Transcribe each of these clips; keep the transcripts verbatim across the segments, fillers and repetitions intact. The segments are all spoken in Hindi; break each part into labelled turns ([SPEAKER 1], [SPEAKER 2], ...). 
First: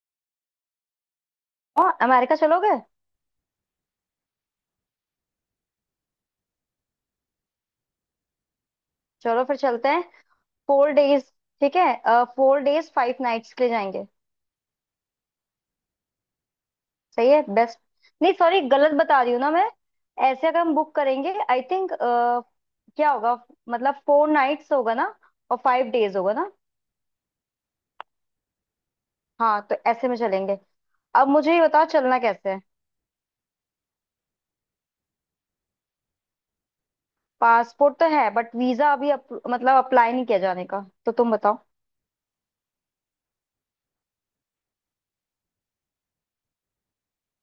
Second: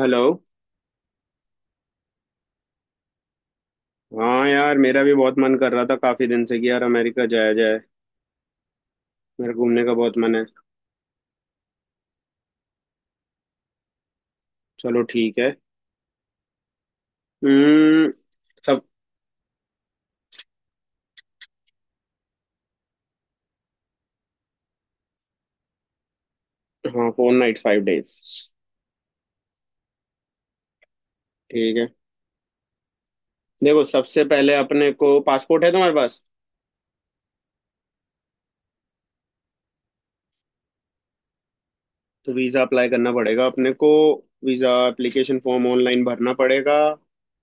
[SPEAKER 1] हेलो।
[SPEAKER 2] और अमेरिका चलोगे?
[SPEAKER 1] हाँ यार, मेरा भी बहुत मन कर रहा था काफी दिन से कि यार अमेरिका जाया जाए।
[SPEAKER 2] चलो
[SPEAKER 1] मेरा
[SPEAKER 2] फिर
[SPEAKER 1] घूमने
[SPEAKER 2] चलते
[SPEAKER 1] का
[SPEAKER 2] हैं।
[SPEAKER 1] बहुत मन है।
[SPEAKER 2] Four days. ठीक है। फोर डेज फाइव नाइट्स के लिए जाएंगे।
[SPEAKER 1] चलो ठीक है।
[SPEAKER 2] सही है, बेस्ट।
[SPEAKER 1] हम्म।
[SPEAKER 2] नहीं सॉरी,
[SPEAKER 1] सब।
[SPEAKER 2] गलत बता रही हूँ ना मैं। ऐसे अगर हम बुक करेंगे आई थिंक क्या होगा, मतलब फोर नाइट्स होगा ना और फाइव डेज होगा ना।
[SPEAKER 1] हाँ, फोर नाइट्स फाइव डेज।
[SPEAKER 2] हाँ, तो ऐसे में चलेंगे। अब मुझे ये
[SPEAKER 1] ठीक
[SPEAKER 2] बताओ
[SPEAKER 1] है।
[SPEAKER 2] चलना कैसे है।
[SPEAKER 1] देखो, सबसे पहले अपने को पासपोर्ट है तुम्हारे पास?
[SPEAKER 2] पासपोर्ट तो है बट वीजा अभी अप, मतलब अप्लाई नहीं किया जाने का। तो तुम बताओ।
[SPEAKER 1] तो वीजा अप्लाई करना पड़ेगा अपने को। वीजा एप्लीकेशन फॉर्म ऑनलाइन भरना पड़ेगा।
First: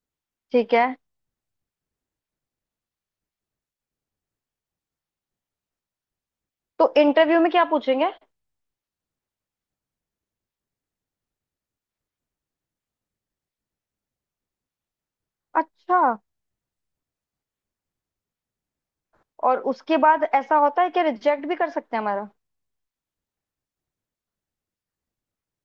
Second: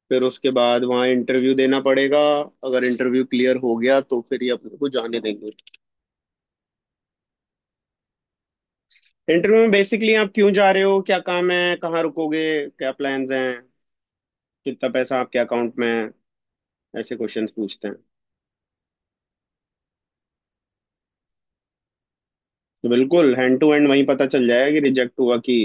[SPEAKER 1] फिर उसके
[SPEAKER 2] ठीक
[SPEAKER 1] बाद
[SPEAKER 2] है।
[SPEAKER 1] वहाँ इंटरव्यू देना पड़ेगा। अगर इंटरव्यू क्लियर हो गया तो फिर ये अपने को जाने देंगे।
[SPEAKER 2] तो इंटरव्यू में क्या पूछेंगे?
[SPEAKER 1] इंटरव्यू में बेसिकली आप क्यों जा रहे हो, क्या काम है, कहाँ रुकोगे, क्या प्लान्स हैं, कितना पैसा आपके अकाउंट में
[SPEAKER 2] अच्छा।
[SPEAKER 1] है। ऐसे क्वेश्चंस पूछते हैं।
[SPEAKER 2] और उसके बाद ऐसा होता है कि रिजेक्ट भी कर सकते हैं हमारा?
[SPEAKER 1] तो बिल्कुल हैंड टू हैंड वहीं पता चल जाएगा कि रिजेक्ट हुआ कि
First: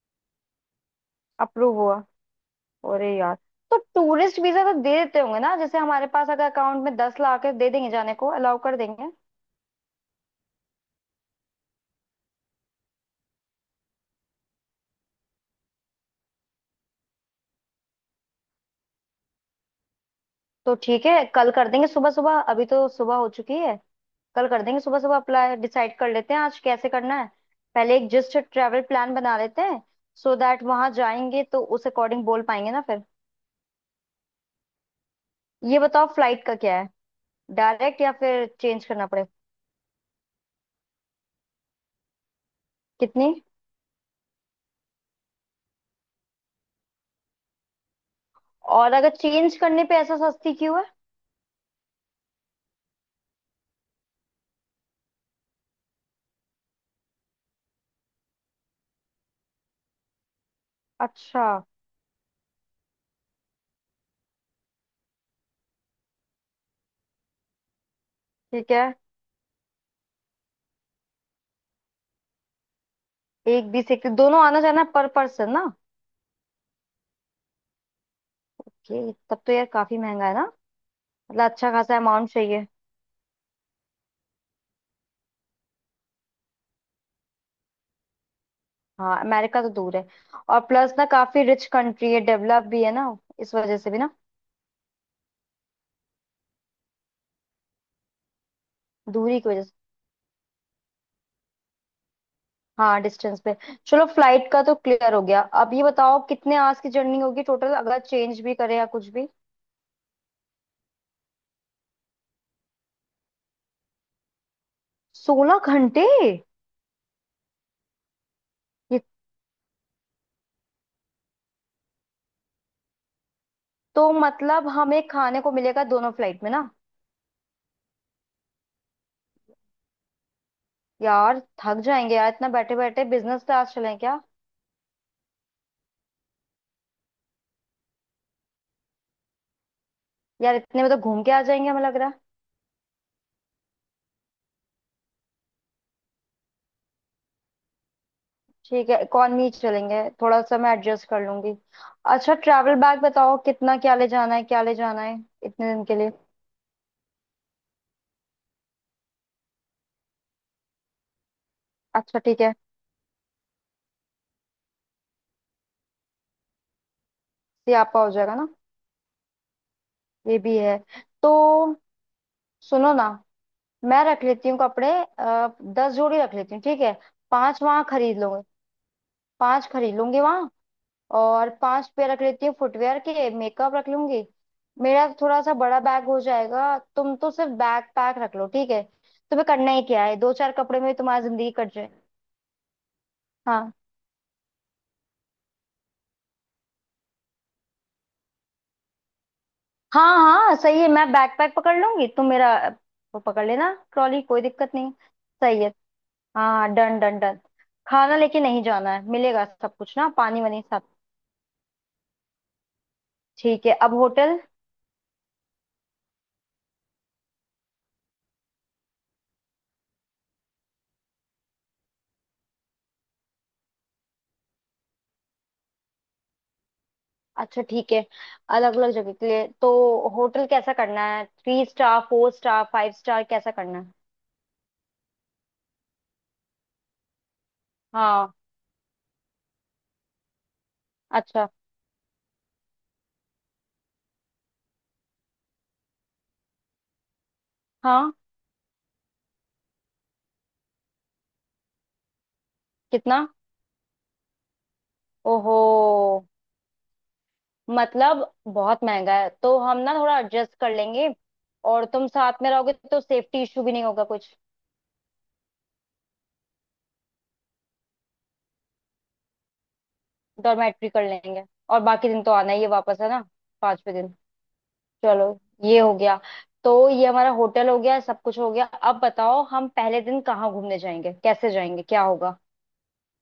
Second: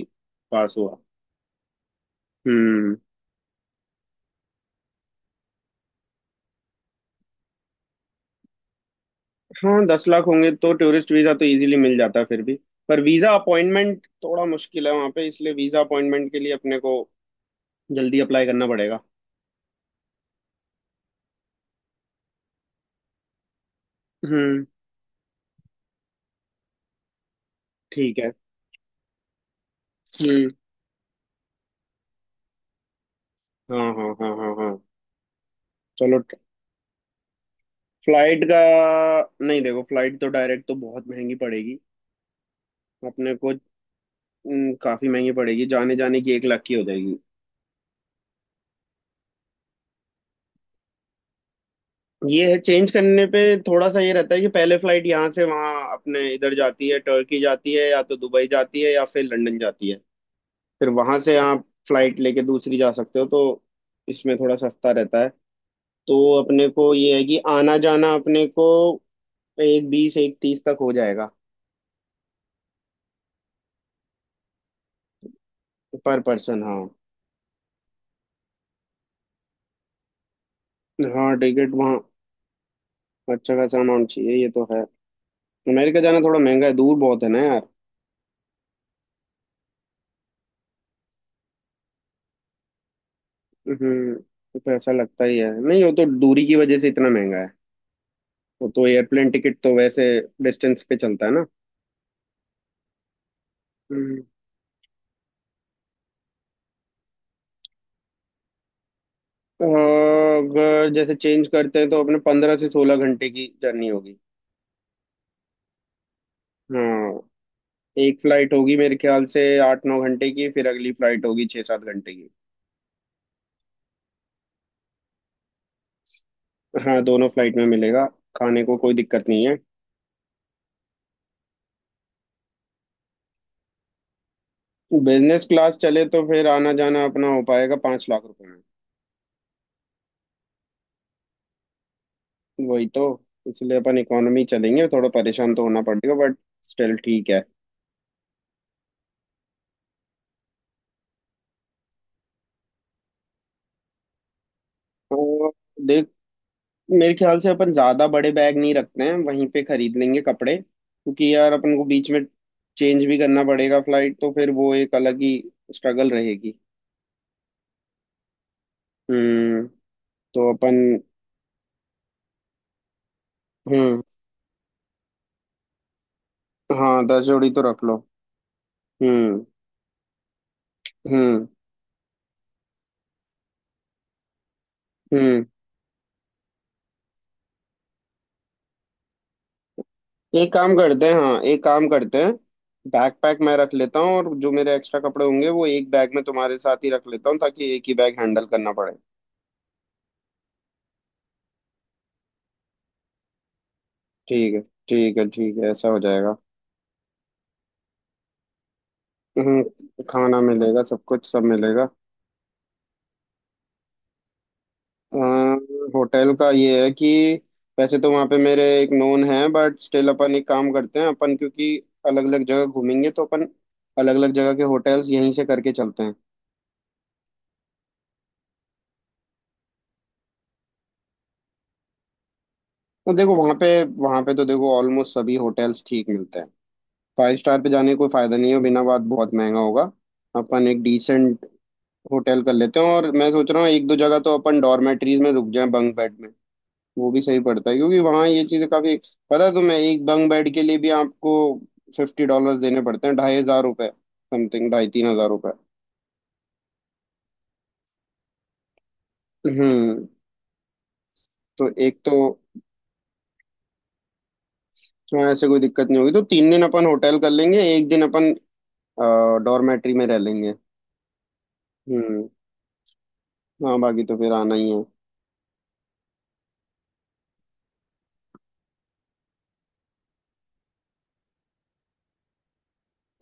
[SPEAKER 1] पास हुआ।
[SPEAKER 2] अप्रूव हुआ।
[SPEAKER 1] हम्म।
[SPEAKER 2] अरे यार। तो टूरिस्ट वीजा तो दे देते होंगे ना, जैसे हमारे पास अगर अकाउंट में दस लाख है दे देंगे जाने को अलाउ कर देंगे।
[SPEAKER 1] हाँ दस लाख होंगे तो टूरिस्ट वीजा तो इजीली मिल जाता है फिर भी। पर वीजा अपॉइंटमेंट थोड़ा मुश्किल है वहाँ पे, इसलिए वीजा अपॉइंटमेंट के लिए अपने को जल्दी अप्लाई करना पड़ेगा।
[SPEAKER 2] तो ठीक है, कल कर देंगे सुबह सुबह, अभी तो सुबह हो चुकी है। कल कर
[SPEAKER 1] हम्म।
[SPEAKER 2] देंगे सुबह सुबह अप्लाई। डिसाइड कर लेते हैं आज कैसे करना है। पहले एक
[SPEAKER 1] ठीक है।
[SPEAKER 2] जस्ट ट्रैवल प्लान बना लेते हैं। So
[SPEAKER 1] um.
[SPEAKER 2] दैट वहां जाएंगे तो उस अकॉर्डिंग बोल पाएंगे ना फिर।
[SPEAKER 1] हाँ हाँ हाँ हाँ हाँ।
[SPEAKER 2] ये बताओ
[SPEAKER 1] चलो।
[SPEAKER 2] फ्लाइट का क्या है, डायरेक्ट या
[SPEAKER 1] फ्लाइट
[SPEAKER 2] फिर
[SPEAKER 1] का?
[SPEAKER 2] चेंज करना पड़े?
[SPEAKER 1] नहीं देखो, फ्लाइट तो डायरेक्ट तो बहुत महंगी पड़ेगी
[SPEAKER 2] कितनी?
[SPEAKER 1] अपने को। हम्म, काफी महंगी पड़ेगी, जाने जाने की एक लाख की हो जाएगी।
[SPEAKER 2] और अगर चेंज करने पे ऐसा सस्ती क्यों है?
[SPEAKER 1] ये है, चेंज करने पे थोड़ा सा ये रहता है कि पहले फ्लाइट यहाँ से वहाँ अपने इधर जाती है, टर्की जाती है या तो दुबई जाती है या फिर लंदन जाती है। फिर वहां से
[SPEAKER 2] अच्छा।
[SPEAKER 1] आप फ्लाइट लेके दूसरी जा सकते हो, तो इसमें थोड़ा सस्ता रहता है। तो अपने को ये है कि आना जाना अपने को
[SPEAKER 2] ठीक है।
[SPEAKER 1] एक बीस एक तीस तक हो जाएगा।
[SPEAKER 2] एक बीस एक, दोनों आना जाना पर पर्सन ना?
[SPEAKER 1] पर पर्सन, हाँ।
[SPEAKER 2] कि तब तो यार काफी महंगा है ना।
[SPEAKER 1] हाँ
[SPEAKER 2] मतलब अच्छा
[SPEAKER 1] टिकट
[SPEAKER 2] खासा
[SPEAKER 1] वहाँ।
[SPEAKER 2] अमाउंट चाहिए।
[SPEAKER 1] अच्छा खासा अमाउंट चाहिए, ये तो है। अमेरिका जाना थोड़ा महंगा है, दूर बहुत है ना यार।
[SPEAKER 2] हाँ, अमेरिका तो दूर है। और प्लस ना काफी रिच कंट्री है, डेवलप भी है ना, इस वजह से भी ना।
[SPEAKER 1] हम्म। तो पैसा लगता ही है, नहीं वो तो दूरी की वजह से इतना महंगा है। वो तो एयरप्लेन
[SPEAKER 2] दूरी की
[SPEAKER 1] टिकट
[SPEAKER 2] वजह से।
[SPEAKER 1] तो वैसे डिस्टेंस पे चलता है ना।
[SPEAKER 2] हाँ, डिस्टेंस पे। चलो
[SPEAKER 1] हम्म।
[SPEAKER 2] फ्लाइट का तो क्लियर हो गया। अब ये बताओ कितने आवर्स की जर्नी होगी टोटल, अगर चेंज भी करे या कुछ भी।
[SPEAKER 1] अगर जैसे चेंज करते हैं तो अपने पंद्रह से सोलह घंटे की जर्नी होगी।
[SPEAKER 2] सोलह घंटे?
[SPEAKER 1] हाँ एक फ्लाइट होगी मेरे
[SPEAKER 2] ये
[SPEAKER 1] ख्याल से आठ नौ घंटे की, फिर अगली फ्लाइट होगी छः सात घंटे की।
[SPEAKER 2] तो। मतलब हमें खाने को मिलेगा दोनों फ्लाइट में ना?
[SPEAKER 1] हाँ, दोनों फ्लाइट में मिलेगा। खाने को कोई दिक्कत नहीं है।
[SPEAKER 2] यार थक जाएंगे यार, इतना बैठे बैठे, बिजनेस क्लास चलें क्या?
[SPEAKER 1] बिजनेस क्लास चले तो फिर आना जाना अपना हो पाएगा पाँच लाख रुपए में।
[SPEAKER 2] यार इतने में तो घूम के आ जाएंगे हमें लग रहा है।
[SPEAKER 1] वही तो, इसलिए अपन इकोनॉमी चलेंगे, थोड़ा परेशान तो होना पड़ेगा बट स्टिल ठीक है।
[SPEAKER 2] ठीक है, इकॉनमी चलेंगे, थोड़ा सा मैं एडजस्ट कर लूंगी। अच्छा ट्रैवल बैग बताओ, कितना, क्या ले जाना है क्या ले जाना है
[SPEAKER 1] तो
[SPEAKER 2] इतने दिन के
[SPEAKER 1] देख,
[SPEAKER 2] लिए।
[SPEAKER 1] मेरे ख्याल से अपन ज्यादा बड़े बैग नहीं रखते हैं, वहीं पे खरीद लेंगे कपड़े क्योंकि यार अपन को बीच
[SPEAKER 2] अच्छा
[SPEAKER 1] में
[SPEAKER 2] ठीक है।
[SPEAKER 1] चेंज भी करना पड़ेगा फ्लाइट, तो फिर वो एक अलग ही स्ट्रगल रहेगी।
[SPEAKER 2] ये आपका हो जाएगा ना।
[SPEAKER 1] हम्म।
[SPEAKER 2] ये
[SPEAKER 1] तो
[SPEAKER 2] भी
[SPEAKER 1] अपन।
[SPEAKER 2] है। तो सुनो ना,
[SPEAKER 1] हम्म।
[SPEAKER 2] मैं रख लेती हूँ कपड़े। आ, दस जोड़ी रख लेती हूँ, ठीक है?
[SPEAKER 1] हाँ दस जोड़ी
[SPEAKER 2] पांच
[SPEAKER 1] तो
[SPEAKER 2] वहां
[SPEAKER 1] रख लो।
[SPEAKER 2] खरीद लूंगी।
[SPEAKER 1] हम्म।
[SPEAKER 2] पांच खरीद लूंगी वहां।
[SPEAKER 1] हम्म।
[SPEAKER 2] और पांच पेयर रख लेती हूँ फुटवेयर के, मेकअप रख लूंगी। मेरा थोड़ा
[SPEAKER 1] हम्म।
[SPEAKER 2] सा बड़ा बैग हो जाएगा, तुम तो सिर्फ बैग पैक रख लो, ठीक है? तुम्हें करना ही क्या है, दो चार
[SPEAKER 1] एक काम
[SPEAKER 2] कपड़े में
[SPEAKER 1] करते हैं,
[SPEAKER 2] तुम्हारी
[SPEAKER 1] हाँ
[SPEAKER 2] जिंदगी
[SPEAKER 1] एक
[SPEAKER 2] कट
[SPEAKER 1] काम
[SPEAKER 2] जाए।
[SPEAKER 1] करते हैं, बैकपैक मैं
[SPEAKER 2] हाँ
[SPEAKER 1] रख लेता हूँ और जो मेरे एक्स्ट्रा कपड़े होंगे वो एक बैग में तुम्हारे साथ ही रख लेता हूँ ताकि एक ही बैग हैंडल करना पड़े।
[SPEAKER 2] हाँ हाँ, सही है, मैं बैकपैक पकड़ लूंगी, तुम मेरा वो पकड़ लेना ट्रॉली, कोई
[SPEAKER 1] ठीक है।
[SPEAKER 2] दिक्कत नहीं।
[SPEAKER 1] ठीक है ठीक
[SPEAKER 2] सही
[SPEAKER 1] है,
[SPEAKER 2] है।
[SPEAKER 1] ऐसा हो जाएगा।
[SPEAKER 2] हाँ, डन डन डन। खाना लेके नहीं जाना है, मिलेगा
[SPEAKER 1] हम्म,
[SPEAKER 2] सब कुछ ना,
[SPEAKER 1] खाना
[SPEAKER 2] पानी वानी
[SPEAKER 1] मिलेगा,
[SPEAKER 2] सब।
[SPEAKER 1] सब कुछ सब मिलेगा।
[SPEAKER 2] ठीक है, अब होटल।
[SPEAKER 1] अम्म, होटल का ये है कि वैसे तो वहाँ पे मेरे एक नोन है बट स्टिल अपन एक काम करते हैं, अपन क्योंकि अलग अलग जगह घूमेंगे तो अपन अलग अलग जगह के होटल्स यहीं से करके चलते हैं।
[SPEAKER 2] अच्छा ठीक है। अलग अलग जगह के लिए तो होटल कैसा करना है, three star four star five
[SPEAKER 1] तो
[SPEAKER 2] स्टार
[SPEAKER 1] देखो
[SPEAKER 2] कैसा
[SPEAKER 1] वहाँ पे,
[SPEAKER 2] करना है?
[SPEAKER 1] वहाँ पे तो देखो ऑलमोस्ट सभी होटल्स ठीक मिलते हैं। फाइव स्टार पे जाने का कोई
[SPEAKER 2] हाँ।
[SPEAKER 1] फायदा नहीं है, बिना बात बहुत महंगा होगा। अपन एक डिसेंट
[SPEAKER 2] अच्छा।
[SPEAKER 1] होटल कर लेते हैं, और मैं सोच रहा हूँ एक दो जगह तो अपन डॉर्मेटरीज में रुक जाएं बंक बेड में। वो भी सही पड़ता है क्योंकि
[SPEAKER 2] हाँ।
[SPEAKER 1] वहाँ ये चीजें काफी। पता है तुम्हें एक बंग बेड के लिए भी आपको फिफ्टी डॉलर्स देने पड़ते हैं,
[SPEAKER 2] कितना?
[SPEAKER 1] ढाई हजार रुपए। समथिंग ढाई तीन हजार रुपए।
[SPEAKER 2] ओहो। मतलब बहुत महंगा है, तो हम ना
[SPEAKER 1] हम्म।
[SPEAKER 2] थोड़ा एडजस्ट कर लेंगे।
[SPEAKER 1] तो
[SPEAKER 2] और
[SPEAKER 1] एक
[SPEAKER 2] तुम
[SPEAKER 1] तो।
[SPEAKER 2] साथ में रहोगे तो सेफ्टी इशू भी नहीं होगा कुछ।
[SPEAKER 1] हाँ ऐसे कोई दिक्कत नहीं होगी, तो तीन दिन अपन होटल कर लेंगे, एक दिन अपन डॉर्मेट्री में रह लेंगे।
[SPEAKER 2] डॉर्मेट्री कर लेंगे, और बाकी दिन
[SPEAKER 1] हम्म।
[SPEAKER 2] तो आना ही है वापस, है ना?
[SPEAKER 1] हाँ
[SPEAKER 2] पांचवे
[SPEAKER 1] बाकी
[SPEAKER 2] दिन।
[SPEAKER 1] तो फिर आना ही है।
[SPEAKER 2] चलो ये हो गया। तो ये हमारा होटल हो गया, सब कुछ हो गया। अब बताओ हम पहले दिन कहाँ घूमने जाएंगे, कैसे जाएंगे, क्या होगा?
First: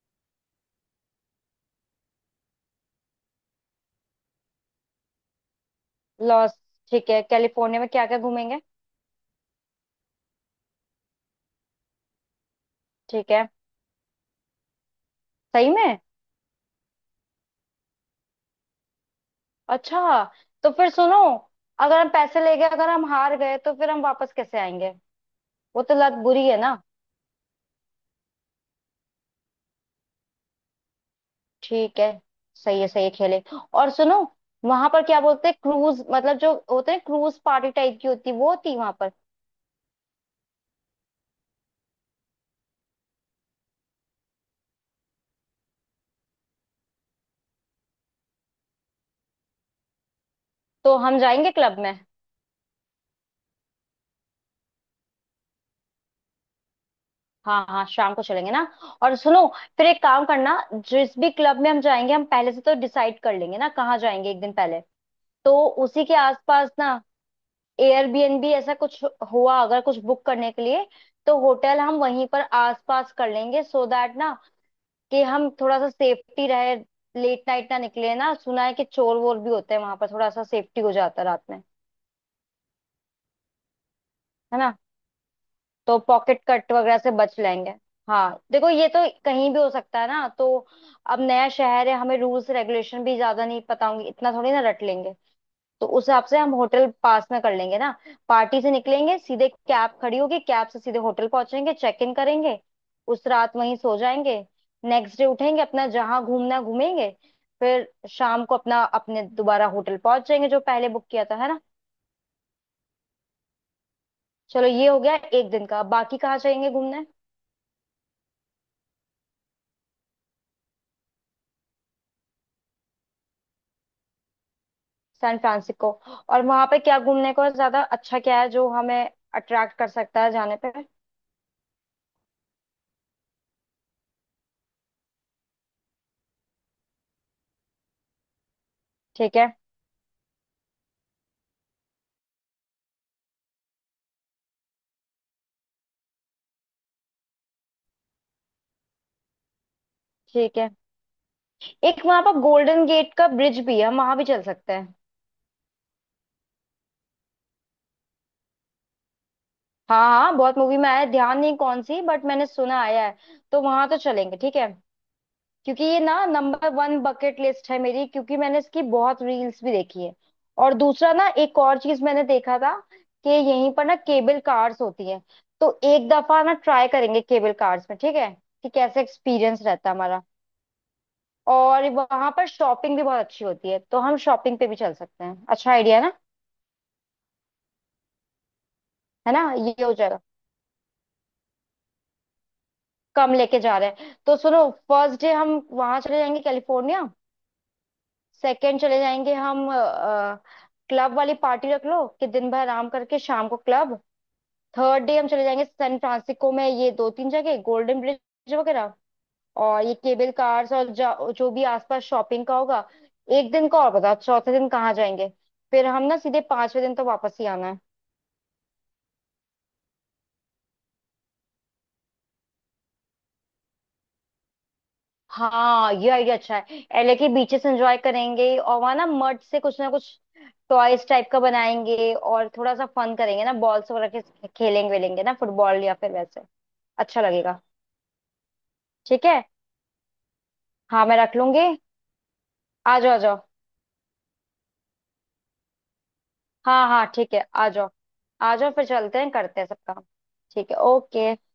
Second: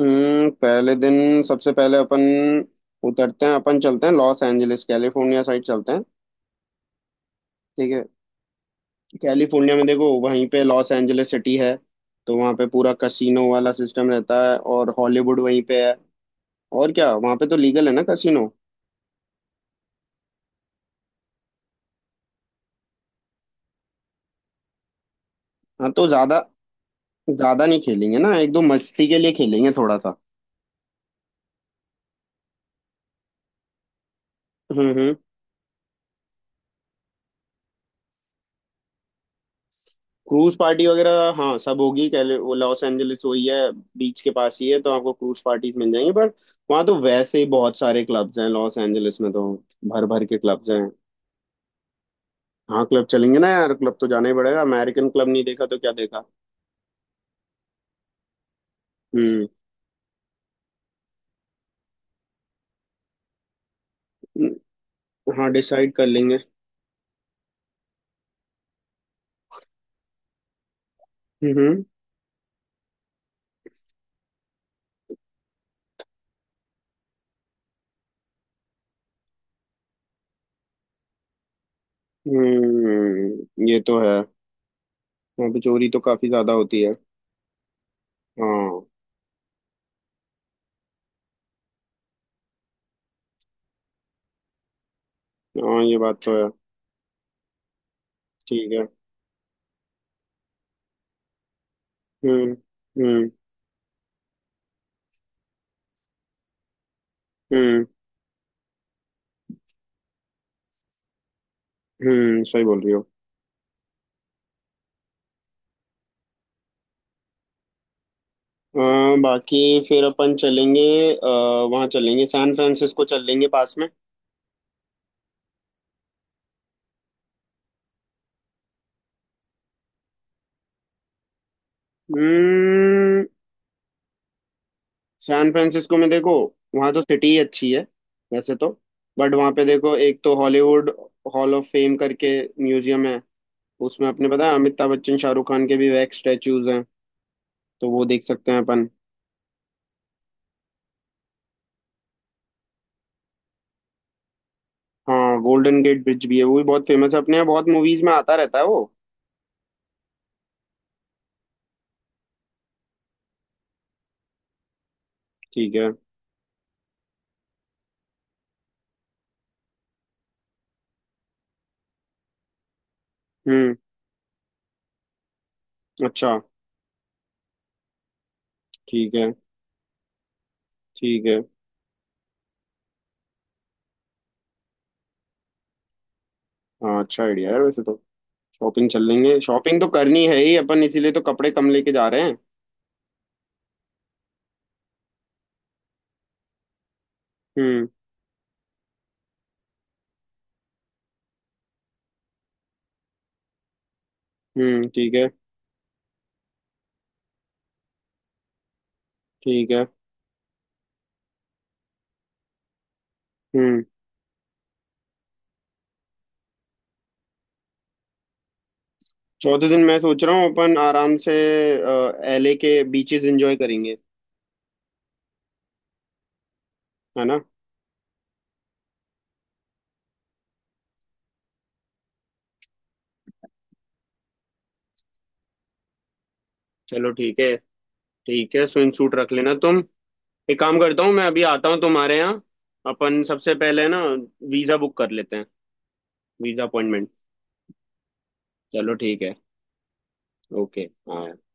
[SPEAKER 1] हम्म, पहले दिन सबसे पहले अपन उतरते हैं, अपन चलते हैं लॉस एंजलिस कैलिफोर्निया साइड चलते हैं।
[SPEAKER 2] लॉस। ठीक है, कैलिफोर्निया में
[SPEAKER 1] ठीक है।
[SPEAKER 2] क्या क्या घूमेंगे?
[SPEAKER 1] कैलिफोर्निया में देखो वहीं पे लॉस एंजलिस सिटी है। तो वहाँ पे पूरा
[SPEAKER 2] ठीक
[SPEAKER 1] कसिनो
[SPEAKER 2] है।
[SPEAKER 1] वाला सिस्टम रहता है और हॉलीवुड वहीं
[SPEAKER 2] सही
[SPEAKER 1] पे है।
[SPEAKER 2] में?
[SPEAKER 1] और क्या, वहाँ पे तो लीगल है ना कसिनो।
[SPEAKER 2] अच्छा। तो फिर सुनो, अगर हम पैसे ले गए, अगर हम हार गए, तो फिर हम वापस कैसे आएंगे? वो
[SPEAKER 1] हाँ
[SPEAKER 2] तो
[SPEAKER 1] तो
[SPEAKER 2] लत
[SPEAKER 1] ज्यादा,
[SPEAKER 2] बुरी है ना।
[SPEAKER 1] ज्यादा नहीं खेलेंगे ना, एक दो मस्ती के लिए खेलेंगे थोड़ा सा।
[SPEAKER 2] ठीक है। सही है, सही है, खेले। और सुनो,
[SPEAKER 1] हम्म।
[SPEAKER 2] वहां पर
[SPEAKER 1] हम्म।
[SPEAKER 2] क्या बोलते हैं क्रूज, मतलब जो होते हैं क्रूज पार्टी टाइप की होती है, वो होती है वहां पर?
[SPEAKER 1] क्रूज पार्टी वगैरह हाँ सब होगी, कैले वो लॉस एंजलिस वही है, बीच के पास ही है, तो आपको क्रूज पार्टीज मिल जाएंगी। पर वहाँ तो वैसे ही बहुत सारे क्लब्स हैं लॉस एंजलिस में, तो भर भर के क्लब्स हैं।
[SPEAKER 2] तो हम जाएंगे क्लब में?
[SPEAKER 1] हाँ क्लब चलेंगे ना यार, क्लब तो जाना ही पड़ेगा, अमेरिकन क्लब नहीं देखा तो क्या देखा।
[SPEAKER 2] हाँ हाँ, शाम को चलेंगे ना। और सुनो, फिर एक काम करना। जिस भी क्लब में हम जाएंगे, हम पहले से तो डिसाइड कर लेंगे ना कहाँ जाएंगे, एक दिन
[SPEAKER 1] हम्म।
[SPEAKER 2] पहले।
[SPEAKER 1] हाँ
[SPEAKER 2] तो
[SPEAKER 1] डिसाइड
[SPEAKER 2] उसी
[SPEAKER 1] कर
[SPEAKER 2] के
[SPEAKER 1] लेंगे।
[SPEAKER 2] आसपास ना एयरबीएनबी ऐसा कुछ हुआ अगर कुछ बुक करने के लिए, तो होटल
[SPEAKER 1] हम्म।
[SPEAKER 2] हम वहीं पर आसपास कर लेंगे सो दैट ना, कि हम थोड़ा सा सेफ्टी रहे। लेट नाइट ना निकले ना, सुना है कि चोर वोर भी होते हैं वहां पर, थोड़ा सा सेफ्टी हो जाता है रात में,
[SPEAKER 1] हम्म, ये तो है।
[SPEAKER 2] है ना?
[SPEAKER 1] वहाँ पे चोरी
[SPEAKER 2] तो
[SPEAKER 1] तो काफी
[SPEAKER 2] पॉकेट
[SPEAKER 1] ज्यादा
[SPEAKER 2] कट
[SPEAKER 1] होती है।
[SPEAKER 2] वगैरह से बच लेंगे। हाँ देखो,
[SPEAKER 1] हाँ।
[SPEAKER 2] ये तो कहीं भी हो सकता है ना, तो अब नया शहर है, हमें रूल्स रेगुलेशन भी ज्यादा नहीं पता होंगे, इतना थोड़ी ना रट लेंगे।
[SPEAKER 1] हाँ
[SPEAKER 2] तो
[SPEAKER 1] ये
[SPEAKER 2] उस
[SPEAKER 1] बात
[SPEAKER 2] हिसाब
[SPEAKER 1] तो
[SPEAKER 2] से
[SPEAKER 1] है।
[SPEAKER 2] हम होटल पास में कर लेंगे ना। पार्टी से
[SPEAKER 1] ठीक है।
[SPEAKER 2] निकलेंगे सीधे, कैब खड़ी होगी, कैब से सीधे होटल पहुंचेंगे, चेक इन
[SPEAKER 1] हम्म।
[SPEAKER 2] करेंगे। उस
[SPEAKER 1] हम्म।
[SPEAKER 2] रात वहीं सो जाएंगे। नेक्स्ट डे उठेंगे, अपना जहां घूमना है घूमेंगे।
[SPEAKER 1] हम्म।
[SPEAKER 2] फिर शाम को अपना अपने दोबारा होटल पहुंच जाएंगे जो पहले बुक किया था, है ना?
[SPEAKER 1] हम्म सही बोल रही हो।
[SPEAKER 2] चलो ये हो गया एक दिन का, बाकी कहाँ जाएंगे घूमने?
[SPEAKER 1] अ, बाकी, फिर अपन चलेंगे, आ, वहाँ चलेंगे, सैन फ्रांसिस्को चल लेंगे पास में।
[SPEAKER 2] San Francisco. और वहां पे क्या घूमने को है ज्यादा, अच्छा क्या है जो हमें अट्रैक्ट कर सकता है जाने पे?
[SPEAKER 1] हम्म। सैन फ्रांसिस्को में देखो, वहाँ तो सिटी ही अच्छी है वैसे तो, बट
[SPEAKER 2] ठीक है।
[SPEAKER 1] वहाँ पे देखो एक तो हॉलीवुड हॉल ऑफ फेम करके म्यूजियम है, उसमें अपने पता है अमिताभ बच्चन शाहरुख खान के भी वैक्स स्टैचूज हैं, तो वो देख सकते हैं अपन।
[SPEAKER 2] ठीक है। एक वहां पर गोल्डन गेट का ब्रिज भी है, हम वहां भी चल सकते हैं।
[SPEAKER 1] हाँ गोल्डन गेट ब्रिज भी है, वो भी बहुत फेमस है, अपने यहाँ बहुत मूवीज में आता रहता है वो।
[SPEAKER 2] हाँ हाँ, बहुत मूवी में आया है, ध्यान नहीं कौन सी, बट मैंने सुना आया है। तो वहां तो चलेंगे, ठीक है।
[SPEAKER 1] ठीक
[SPEAKER 2] क्योंकि
[SPEAKER 1] है।
[SPEAKER 2] ये ना नंबर वन बकेट लिस्ट है मेरी, क्योंकि मैंने इसकी बहुत रील्स भी देखी है। और दूसरा ना, एक और चीज मैंने देखा था कि यहीं
[SPEAKER 1] हम्म।
[SPEAKER 2] पर ना केबल कार्स होती है। तो एक
[SPEAKER 1] अच्छा
[SPEAKER 2] दफा ना ट्राई करेंगे केबल कार्स में, ठीक है, कि कैसे
[SPEAKER 1] ठीक है।
[SPEAKER 2] एक्सपीरियंस रहता है हमारा।
[SPEAKER 1] ठीक है।
[SPEAKER 2] और वहां पर शॉपिंग भी बहुत अच्छी होती है, तो हम शॉपिंग पे भी चल सकते हैं, अच्छा आइडिया ना।
[SPEAKER 1] हाँ अच्छा आइडिया है वैसे तो, शॉपिंग चल
[SPEAKER 2] है
[SPEAKER 1] लेंगे,
[SPEAKER 2] ना?
[SPEAKER 1] शॉपिंग
[SPEAKER 2] ये
[SPEAKER 1] तो
[SPEAKER 2] हो जाएगा।
[SPEAKER 1] करनी है ही अपन, इसीलिए तो कपड़े कम लेके जा रहे हैं।
[SPEAKER 2] कम लेके जा रहे हैं, तो सुनो, फर्स्ट डे हम वहां चले जाएंगे कैलिफोर्निया।
[SPEAKER 1] हम्म।
[SPEAKER 2] सेकंड चले जाएंगे हम, क्लब वाली पार्टी रख लो, कि दिन भर आराम करके शाम को क्लब।
[SPEAKER 1] हम्म।
[SPEAKER 2] थर्ड
[SPEAKER 1] ठीक
[SPEAKER 2] डे हम
[SPEAKER 1] है।
[SPEAKER 2] चले जाएंगे सैन फ्रांसिस्को में, ये दो तीन जगह गोल्डन ब्रिज वगैरह,
[SPEAKER 1] ठीक
[SPEAKER 2] और
[SPEAKER 1] है।
[SPEAKER 2] ये केबल कार्स, और जा- जो भी आसपास शॉपिंग का होगा। एक दिन का
[SPEAKER 1] हम्म।
[SPEAKER 2] और बताओ, चौथे दिन कहाँ जाएंगे? फिर हम ना सीधे पांचवे दिन तो वापस ही आना है।
[SPEAKER 1] चौथे दिन मैं सोच रहा हूँ अपन आराम से एलए के बीचेस एंजॉय करेंगे,
[SPEAKER 2] हाँ ये आइडिया अच्छा है, एलए
[SPEAKER 1] है
[SPEAKER 2] के
[SPEAKER 1] ना।
[SPEAKER 2] बीचेस एंजॉय करेंगे, और वहां ना मड से कुछ ना कुछ टॉयज टाइप का बनाएंगे और थोड़ा सा फन करेंगे ना, बॉल्स वगैरह के खेलेंगे वेलेंगे ना, फुटबॉल या फिर वैसे।
[SPEAKER 1] चलो
[SPEAKER 2] अच्छा
[SPEAKER 1] ठीक है।
[SPEAKER 2] लगेगा।
[SPEAKER 1] ठीक है, स्विम सूट
[SPEAKER 2] ठीक
[SPEAKER 1] रख
[SPEAKER 2] है।
[SPEAKER 1] लेना तुम। एक काम करता
[SPEAKER 2] हाँ
[SPEAKER 1] हूँ,
[SPEAKER 2] मैं
[SPEAKER 1] मैं
[SPEAKER 2] रख
[SPEAKER 1] अभी
[SPEAKER 2] लूंगी।
[SPEAKER 1] आता हूँ तुम्हारे यहाँ।
[SPEAKER 2] आ जाओ आ
[SPEAKER 1] अपन
[SPEAKER 2] जाओ।
[SPEAKER 1] सबसे पहले ना वीज़ा बुक कर लेते हैं, वीज़ा
[SPEAKER 2] हाँ हाँ
[SPEAKER 1] अपॉइंटमेंट।
[SPEAKER 2] ठीक है, आ जाओ। आ जाओ फिर
[SPEAKER 1] चलो
[SPEAKER 2] चलते
[SPEAKER 1] ठीक
[SPEAKER 2] हैं,
[SPEAKER 1] है।
[SPEAKER 2] करते हैं सब काम। ठीक है,
[SPEAKER 1] ओके। हाँ।
[SPEAKER 2] ओके।